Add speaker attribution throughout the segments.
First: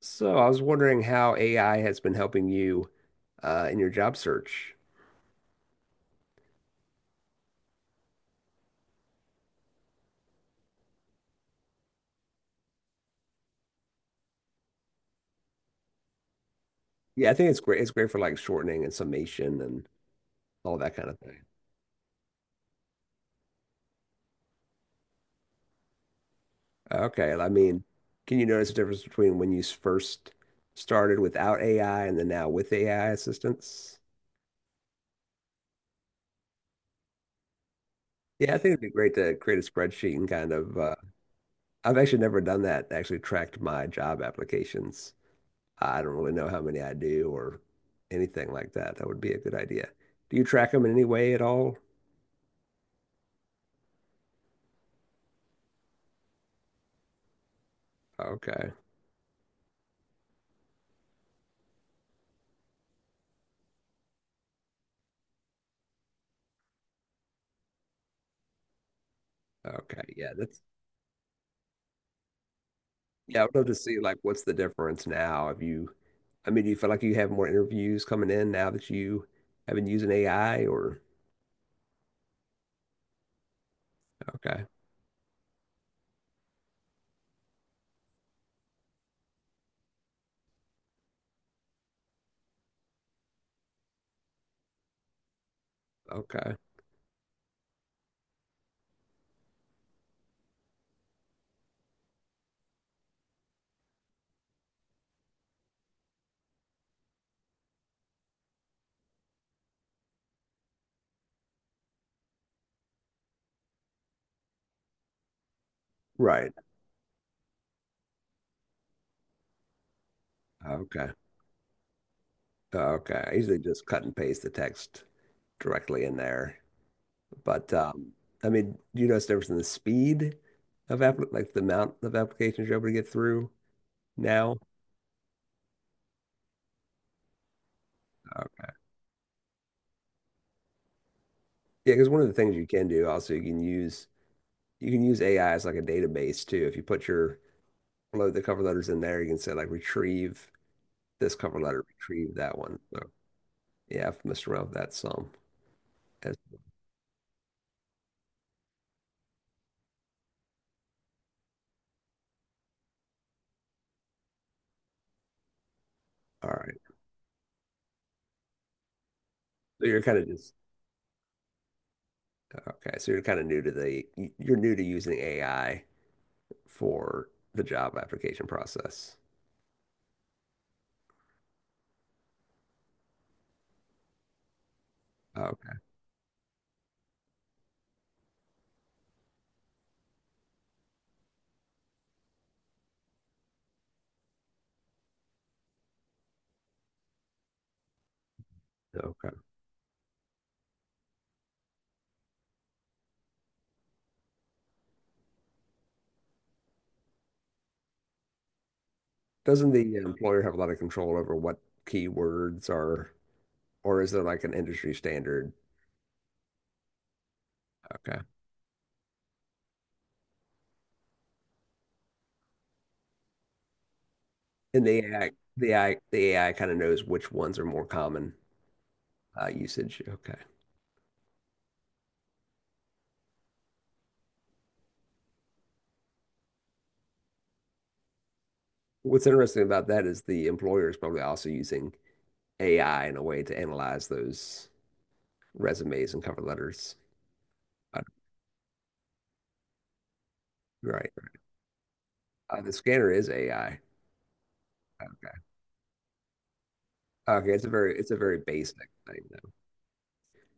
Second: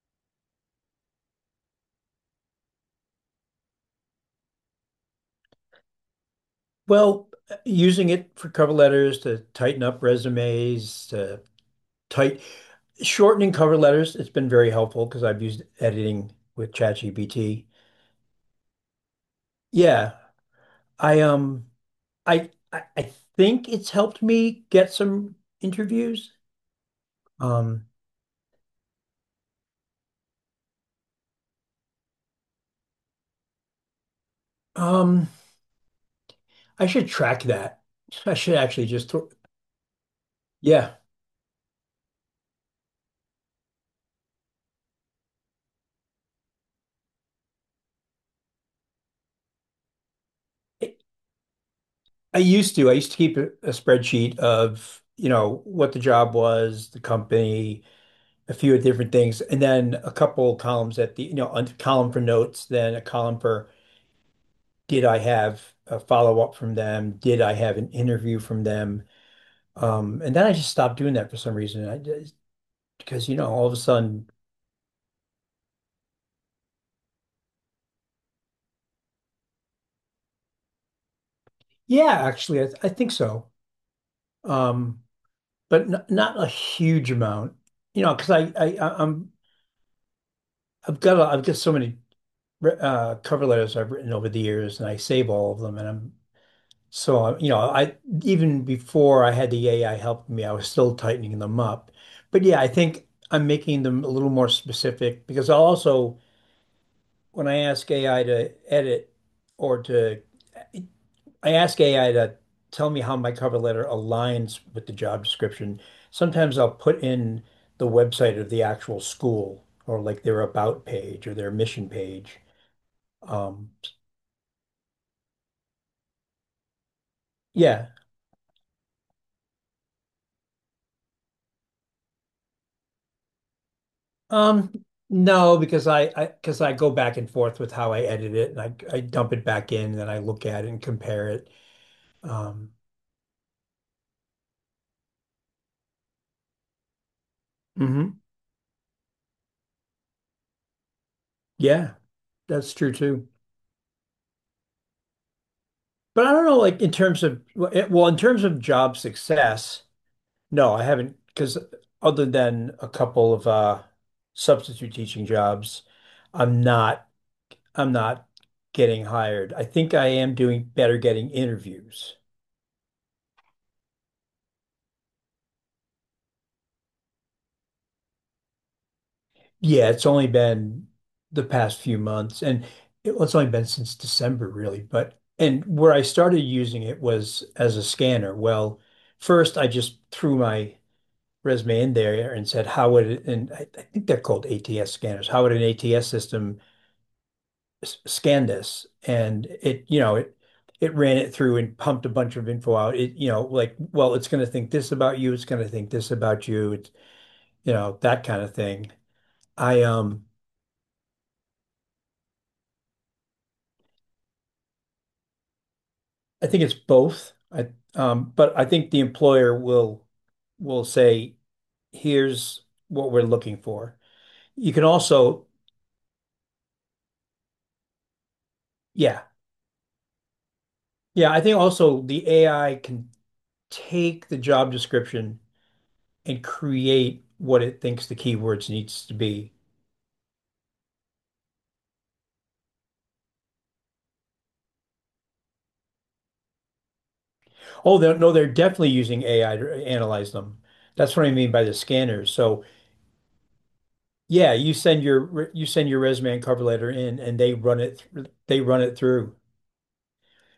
Speaker 1: So I was wondering how AI has been helping you in your job search.
Speaker 2: Well, using it for cover letters to tighten up resumes, to tight shortening cover letters, it's been very helpful because I've used editing with
Speaker 1: Yeah, I think it's
Speaker 2: ChatGPT.
Speaker 1: great. It's great for like shortening and summation and
Speaker 2: Yeah,
Speaker 1: all that kind of
Speaker 2: I
Speaker 1: thing.
Speaker 2: um I think it's helped me get some interviews.
Speaker 1: Okay, I mean,
Speaker 2: Um
Speaker 1: can you notice the difference between when you first started without AI and then now with AI assistance?
Speaker 2: um I should track that. I
Speaker 1: Yeah,
Speaker 2: should
Speaker 1: I think it'd
Speaker 2: actually
Speaker 1: be
Speaker 2: just
Speaker 1: great
Speaker 2: th
Speaker 1: to create a spreadsheet and kind of
Speaker 2: Yeah.
Speaker 1: I've actually never done that, actually tracked my job applications. I don't really know how many I do or anything like that. That would be a good idea. Do you track them in
Speaker 2: I,
Speaker 1: any way at all?
Speaker 2: I used to. I used to keep a spreadsheet of, what the job was, the company, a
Speaker 1: Okay.
Speaker 2: few different things, and then a couple columns at the, a column for notes, then a column for: did I have a follow-up from them? Did I have an interview from them?
Speaker 1: Okay, yeah,
Speaker 2: And then I
Speaker 1: that's
Speaker 2: just stopped doing that for some reason. I just, because,
Speaker 1: yeah. I would love
Speaker 2: all of
Speaker 1: to
Speaker 2: a
Speaker 1: see like
Speaker 2: sudden.
Speaker 1: what's the difference now. If you, I mean, do you feel like you have more interviews coming in now that you have been using AI, or
Speaker 2: Yeah, actually, I think so.
Speaker 1: okay,
Speaker 2: Um, but n not a huge amount, because I'm, I've got so many cover letters I've written over the years, and I save all of them, and I'm.
Speaker 1: okay,
Speaker 2: So, I, even before I had the AI helping me, I was still tightening them up. But yeah, I think I'm making them a little more specific because I'll also, when I ask AI to edit or to, I ask AI to tell me how my cover letter aligns with the job description.
Speaker 1: right,
Speaker 2: Sometimes I'll put in the website of the actual school, or like their about
Speaker 1: okay,
Speaker 2: page or their mission page.
Speaker 1: okay. I usually
Speaker 2: Um,
Speaker 1: just cut and paste the text directly in there, but
Speaker 2: yeah.
Speaker 1: I mean, do you notice the difference in the speed of app like the amount of applications you're able to get through now?
Speaker 2: No, because I because I go back and forth with how I edit it, and
Speaker 1: Okay,
Speaker 2: I dump it back in and then I look at it and compare it.
Speaker 1: yeah, because one of the things you
Speaker 2: Um,
Speaker 1: can do also you can use AI as like a database too. If you put your
Speaker 2: mhm.
Speaker 1: upload the cover letters in there. You can say like retrieve this cover letter,
Speaker 2: Yeah,
Speaker 1: retrieve that
Speaker 2: that's
Speaker 1: one.
Speaker 2: true
Speaker 1: So
Speaker 2: too.
Speaker 1: yeah, I've messed around with that some.
Speaker 2: But I don't
Speaker 1: That's-
Speaker 2: know, like in terms of well, eh, well, in terms of job success, no, I haven't, because other than a couple of substitute teaching jobs,
Speaker 1: all
Speaker 2: I'm
Speaker 1: right.
Speaker 2: not I'm not getting hired. I
Speaker 1: So
Speaker 2: think
Speaker 1: you're
Speaker 2: I
Speaker 1: kind of
Speaker 2: am
Speaker 1: just,
Speaker 2: doing better getting interviews.
Speaker 1: okay. So you're new to using AI for the job application process.
Speaker 2: Yeah, it's only been the past few months, and it's only been since December, really. But and
Speaker 1: Okay.
Speaker 2: where I started using it was as a scanner. Well, first I just threw my resume in there and said, "How would it?" And I think they're called ATS scanners. How would an ATS system scan this?
Speaker 1: Okay.
Speaker 2: And it ran it through and pumped a bunch of info out. It, like, well, it's going to think this about you. It's going to think this about you. It's that kind of thing.
Speaker 1: Doesn't
Speaker 2: I
Speaker 1: the
Speaker 2: um.
Speaker 1: employer have a lot of control over what keywords are, or is there like an industry standard?
Speaker 2: I think it's both. I
Speaker 1: Okay.
Speaker 2: But I think the employer will say, here's what we're looking for. You can
Speaker 1: And the AI,
Speaker 2: also,
Speaker 1: the AI, the AI kind of knows which ones are more common
Speaker 2: yeah.
Speaker 1: usage. Okay.
Speaker 2: Yeah, I think also the AI can take the job description and create what it thinks the keywords needs to
Speaker 1: What's
Speaker 2: be.
Speaker 1: interesting about that is the employer is probably also using AI in a way to analyze those resumes and cover letters.
Speaker 2: Oh,
Speaker 1: Uh,
Speaker 2: they're, no, they're definitely using AI to analyze them.
Speaker 1: Right.
Speaker 2: That's what I mean by the scanners. So
Speaker 1: The scanner is AI.
Speaker 2: yeah, you send
Speaker 1: Okay.
Speaker 2: your you send your resume and cover letter in, and
Speaker 1: Okay.
Speaker 2: they run
Speaker 1: It's a very basic
Speaker 2: it
Speaker 1: thing
Speaker 2: through.
Speaker 1: though.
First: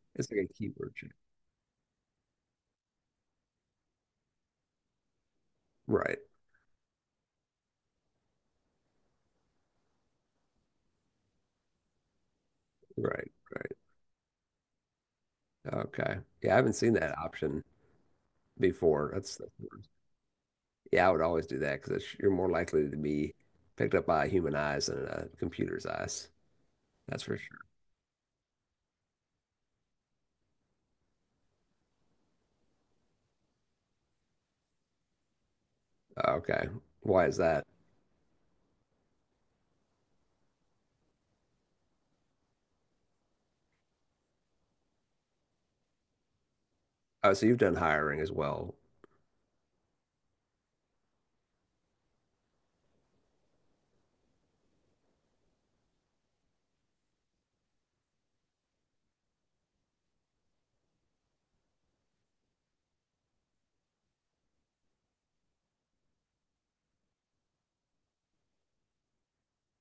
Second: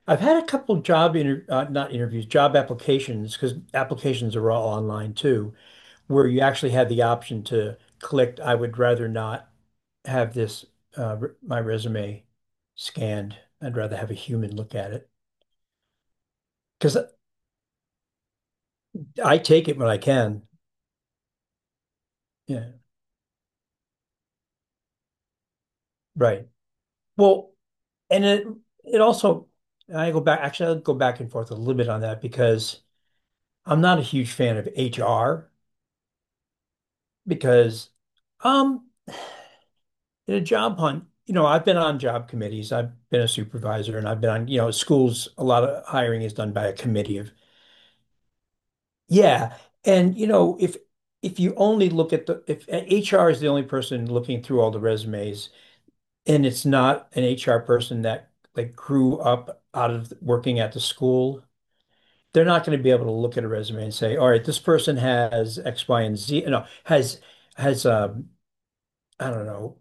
Speaker 2: I've
Speaker 1: It's
Speaker 2: had
Speaker 1: like
Speaker 2: a
Speaker 1: a
Speaker 2: couple
Speaker 1: keyword check.
Speaker 2: job inter not interviews, job applications, because applications are all online too,
Speaker 1: Right.
Speaker 2: where you actually had the option to click, I would rather not have my resume
Speaker 1: Right.
Speaker 2: scanned.
Speaker 1: Right.
Speaker 2: I'd rather have a human look at it,
Speaker 1: Okay. Yeah, I haven't seen
Speaker 2: because
Speaker 1: that option before.
Speaker 2: I
Speaker 1: That's
Speaker 2: take it when I can.
Speaker 1: Yeah, I would always do that because you're more
Speaker 2: Yeah,
Speaker 1: likely to be picked up by human eyes than a computer's eyes.
Speaker 2: right.
Speaker 1: That's for
Speaker 2: Well,
Speaker 1: sure.
Speaker 2: and it also, I go back actually I'll go back and forth a little bit on that, because I'm not a huge fan of HR,
Speaker 1: Okay. Why is that?
Speaker 2: because. Um, In a job hunt, I've been on job committees. I've been a supervisor, and I've been on, schools, a lot of hiring is done by a committee of,
Speaker 1: Oh, so you've done hiring as well.
Speaker 2: yeah. And, if you only look at the, if HR is the only person looking through all the resumes, and it's not an HR person that, like, grew up out of working at the school, they're not going to be able to look at a resume and say, all right, this person has X, Y, and Z, no, has I don't know,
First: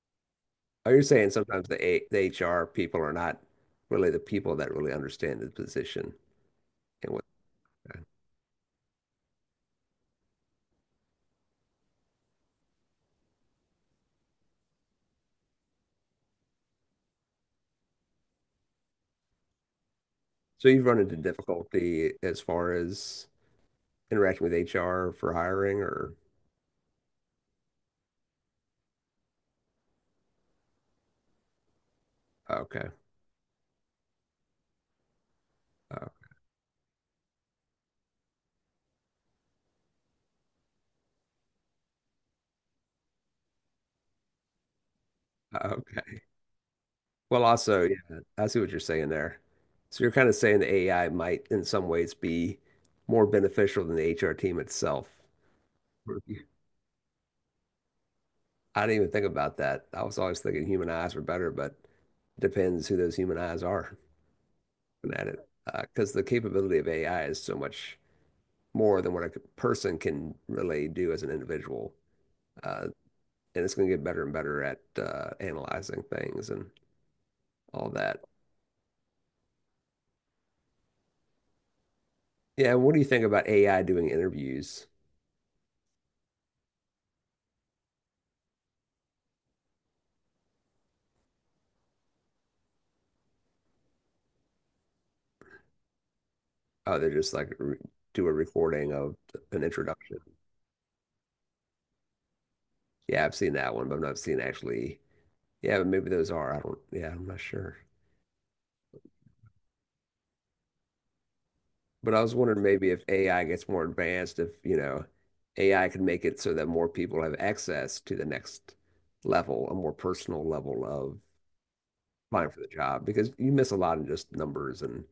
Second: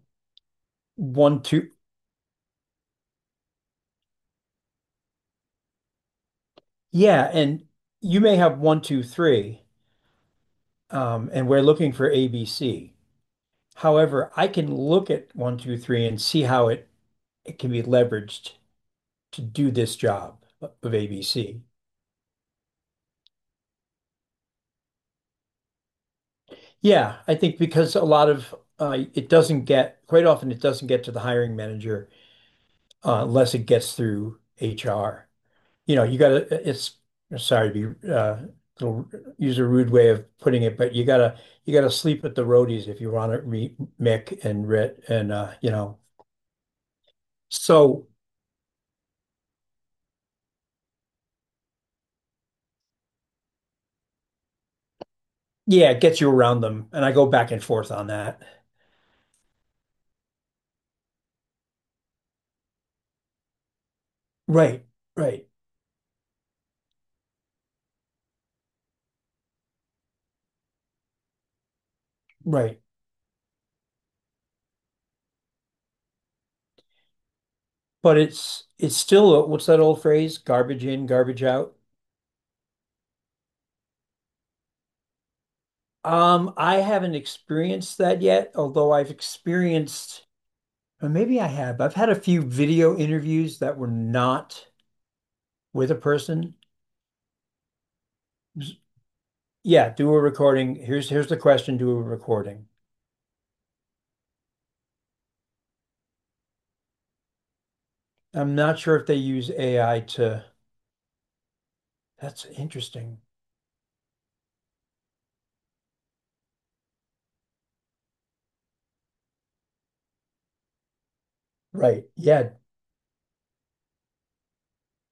Speaker 1: Oh, you're saying
Speaker 2: one,
Speaker 1: sometimes
Speaker 2: two.
Speaker 1: the HR people are not really the people that really understand the position and what.
Speaker 2: Yeah, and you may have one, two, three, and we're looking for ABC. However, I can look at one, two, three and see how it can be leveraged to do this job
Speaker 1: So you've
Speaker 2: of
Speaker 1: run into
Speaker 2: ABC.
Speaker 1: difficulty as far as interacting with HR for hiring, or
Speaker 2: Yeah, I think because a lot of it doesn't get, quite often it doesn't get to the hiring manager,
Speaker 1: okay,
Speaker 2: unless it gets through HR. You
Speaker 1: oh,
Speaker 2: gotta, it's, sorry to be, little- use a rude way of putting it, but you gotta sleep at the roadies if you want to meet Mick and Rit and, you know.
Speaker 1: okay. Well, also,
Speaker 2: So,
Speaker 1: yeah, I see what you're saying there. So you're kind of saying the AI might, in some ways, be more beneficial than the HR team itself.
Speaker 2: yeah, it gets you around them. And I go back and forth on that.
Speaker 1: I didn't even think about that. I was always thinking human eyes were better, but depends who those human eyes are
Speaker 2: Right,
Speaker 1: at
Speaker 2: right,
Speaker 1: it. Because the capability of AI is so much more than what a person can really do as an individual.
Speaker 2: right.
Speaker 1: Uh, and it's going to get better and better at analyzing things and all
Speaker 2: But
Speaker 1: that.
Speaker 2: it's still, what's that old phrase? Garbage in, garbage out.
Speaker 1: Yeah, what do you think about AI doing interviews?
Speaker 2: I haven't experienced that yet, although I've experienced, or maybe I have. I've had a few video interviews that were not with a person.
Speaker 1: Oh, they're just like do a recording of an
Speaker 2: Yeah, do
Speaker 1: introduction.
Speaker 2: a recording. Here's the question, do a recording.
Speaker 1: Yeah, I've seen that one, but I've not seen actually. Yeah, but maybe those are. I don't. Yeah, I'm not sure.
Speaker 2: I'm not sure if they use AI to,
Speaker 1: But I was
Speaker 2: that's
Speaker 1: wondering maybe if
Speaker 2: interesting.
Speaker 1: AI gets more advanced, if AI could make it so that more people have access to the next level, a more personal level of
Speaker 2: Right.
Speaker 1: applying
Speaker 2: Yeah.
Speaker 1: for the job, because you miss a lot in just numbers and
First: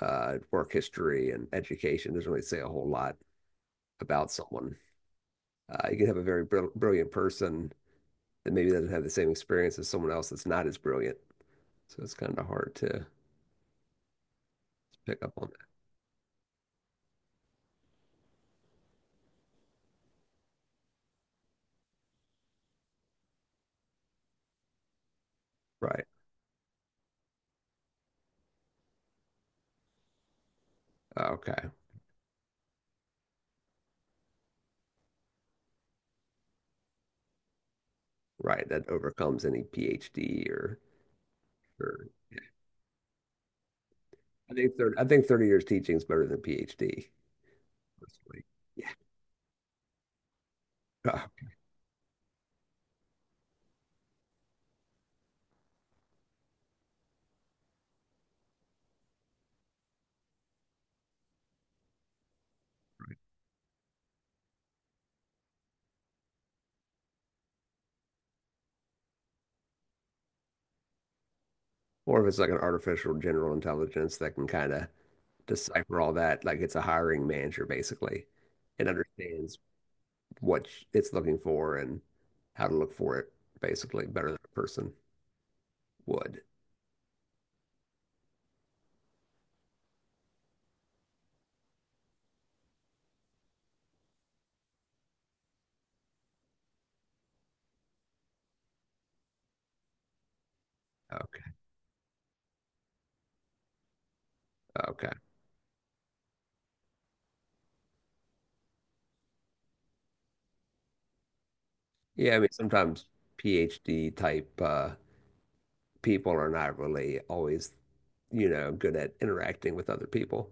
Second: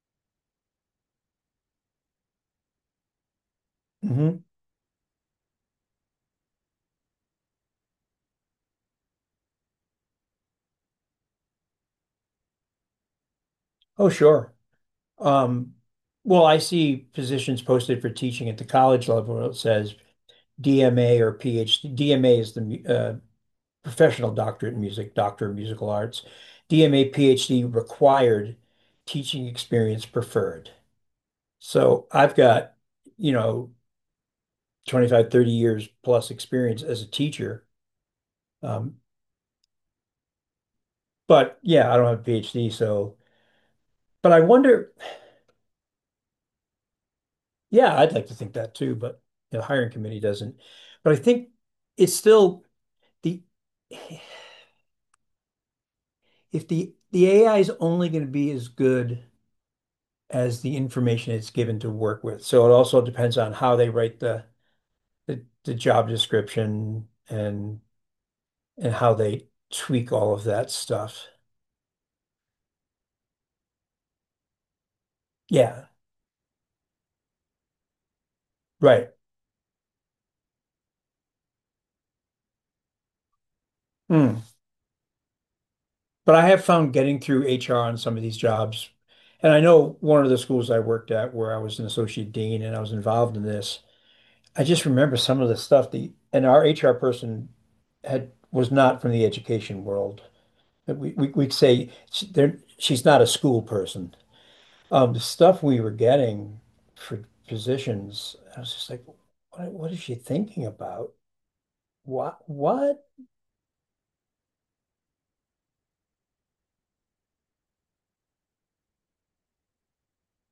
Speaker 1: work history and education. Doesn't really say a whole lot about
Speaker 2: Hmm.
Speaker 1: someone. You can have a very brilliant person that maybe doesn't have the same experience as someone else that's not as brilliant. So it's kind of hard to
Speaker 2: Oh, sure.
Speaker 1: pick up on that.
Speaker 2: Um, well, I see positions posted for teaching at the college level where it says DMA or PhD. DMA is the professional doctorate in music, doctor of musical
Speaker 1: Right.
Speaker 2: arts. DMA, PhD required, teaching experience preferred.
Speaker 1: Okay.
Speaker 2: So I've got, you know, 25, 30 years plus experience as a teacher.
Speaker 1: Right. That
Speaker 2: Um,
Speaker 1: overcomes any PhD, or,
Speaker 2: but yeah, I
Speaker 1: or
Speaker 2: don't have a PhD, so, but I wonder,
Speaker 1: I think 30 years teaching is better than a PhD,
Speaker 2: yeah, I'd like to
Speaker 1: personally.
Speaker 2: think that
Speaker 1: Yeah,
Speaker 2: too, but the hiring committee doesn't. But I
Speaker 1: uh,
Speaker 2: think it's still, the if the the AI is only going to be as good as the information it's given to work with. So it also depends on how they write the the job description, and how they tweak all of that stuff.
Speaker 1: or if it's like an artificial general intelligence that can kind of
Speaker 2: Yeah,
Speaker 1: decipher all that, like it's a hiring manager basically, and
Speaker 2: right.
Speaker 1: understands what it's looking for and how to look for it basically better than
Speaker 2: Mm.
Speaker 1: a person
Speaker 2: But
Speaker 1: would.
Speaker 2: I have found getting through HR on some of these jobs. And I know one of the schools I worked at where I was an associate dean and I was involved in this. I just remember some of the stuff, the and our HR person had was not from the education world. We, we
Speaker 1: Okay,
Speaker 2: we'd say she's not a school person.
Speaker 1: okay.
Speaker 2: The stuff we were getting for positions, I was just like, what is she thinking about?
Speaker 1: Yeah,
Speaker 2: What
Speaker 1: I mean
Speaker 2: what?
Speaker 1: sometimes PhD type people are not really always, good at interacting with other people,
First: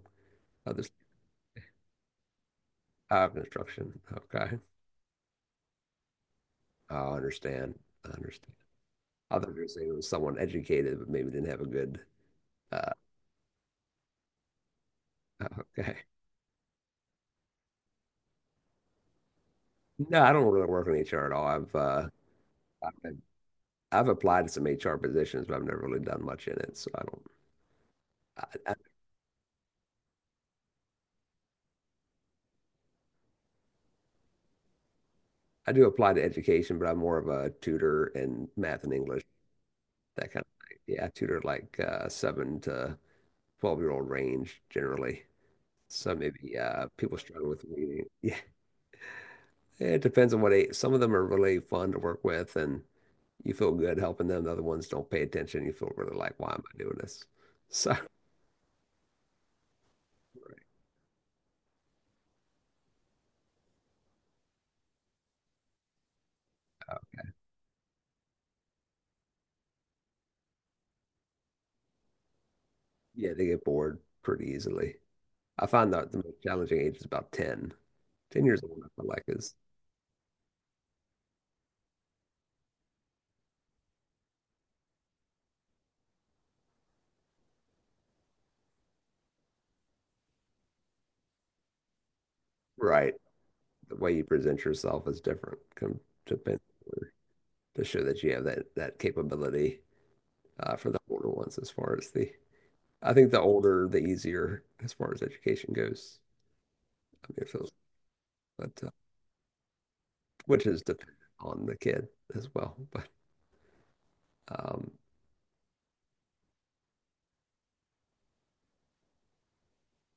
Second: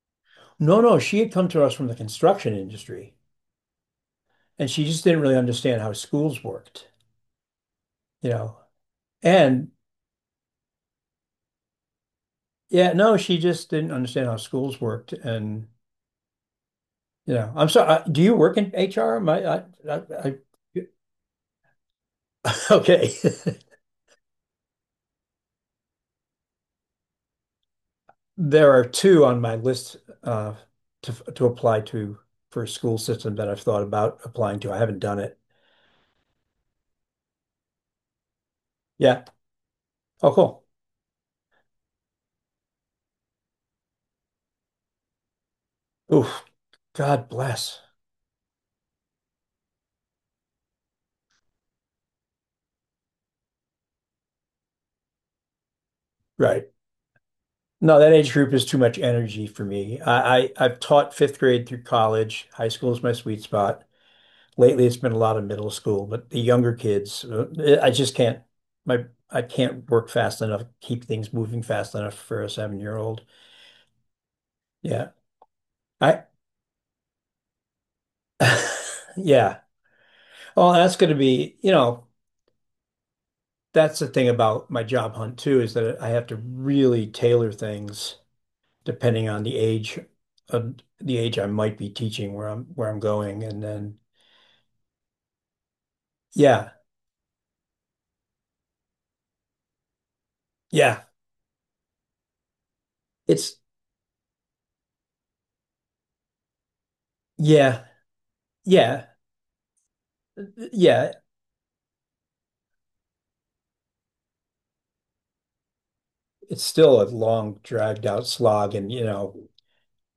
Speaker 2: No,
Speaker 1: other
Speaker 2: no, she had come to us from the construction industry.
Speaker 1: construction. Okay.
Speaker 2: And she just didn't really understand how schools worked,
Speaker 1: I understand. I
Speaker 2: you
Speaker 1: understand.
Speaker 2: know.
Speaker 1: I thought you were
Speaker 2: And
Speaker 1: saying it was someone educated, but maybe didn't have a good. Uh,
Speaker 2: yeah, no, she just didn't understand how schools worked. And
Speaker 1: okay.
Speaker 2: you know, I'm sorry, do you work in HR? My, I,
Speaker 1: No, I
Speaker 2: I,
Speaker 1: don't really work in HR at all.
Speaker 2: okay.
Speaker 1: I've, I've applied to some HR positions, but I've never really done much in it. So I don't. I,
Speaker 2: There
Speaker 1: I,
Speaker 2: are two on my list, uh, to apply to, for a school system that I've thought about applying to. I haven't done it.
Speaker 1: I do apply to education, but I'm more of a tutor in math and English,
Speaker 2: Yeah.
Speaker 1: that
Speaker 2: Oh,
Speaker 1: kind
Speaker 2: cool.
Speaker 1: of thing. Yeah, I tutor like 7 to 12 year old range generally. So
Speaker 2: Oof.
Speaker 1: maybe people
Speaker 2: God
Speaker 1: struggle with
Speaker 2: bless.
Speaker 1: reading. Yeah, it depends on what age. Some of them are really fun to work with, and you feel good helping them. The other ones don't pay attention. You feel really like, why am
Speaker 2: Right.
Speaker 1: I doing this? So
Speaker 2: No, that age group is too much energy for me. I've taught fifth grade through college. High school is my sweet spot. Lately, it's been a lot of middle school, but the younger kids, I just can't. My I can't work fast enough, keep things moving fast enough for a 7-year-old.
Speaker 1: yeah, they get bored pretty easily.
Speaker 2: Yeah,
Speaker 1: I find that the
Speaker 2: I.
Speaker 1: most challenging age is about 10. 10 years old, I feel like is
Speaker 2: Yeah. Well, that's going to be, that's the thing about my job hunt too, is that I have to really tailor things depending on the age I might be teaching, where I'm
Speaker 1: right.
Speaker 2: going. And
Speaker 1: The
Speaker 2: then,
Speaker 1: way you present yourself is different come to
Speaker 2: yeah,
Speaker 1: to show that you have that capability for the
Speaker 2: yeah.
Speaker 1: older ones as far as the I think the
Speaker 2: It's,
Speaker 1: older the easier as far as education goes. I mean, it feels,
Speaker 2: yeah,
Speaker 1: but
Speaker 2: yeah,
Speaker 1: which is
Speaker 2: yeah.
Speaker 1: dependent on the kid as well. But um,
Speaker 2: It's still a long, dragged out slog, and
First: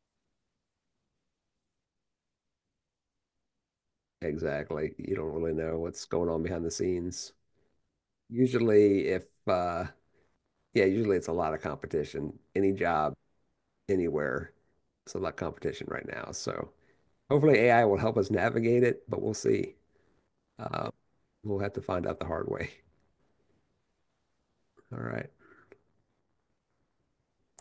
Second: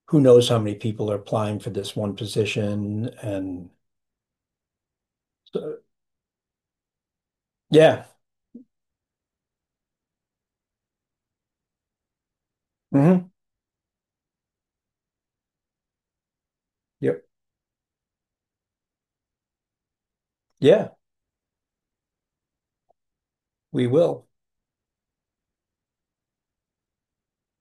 Speaker 2: who knows how many people are applying for this one position, and
Speaker 1: Exactly. You don't really
Speaker 2: so,
Speaker 1: know what's going on behind the scenes.
Speaker 2: yeah.
Speaker 1: Usually, if Yeah, usually it's a lot of competition. Any job,
Speaker 2: Hmm.
Speaker 1: anywhere, it's a lot of competition right now. So
Speaker 2: Yep,
Speaker 1: hopefully AI will help us navigate it, but we'll see. Uh,
Speaker 2: yeah,
Speaker 1: we'll have to find out the hard way.
Speaker 2: we will.
Speaker 1: All right.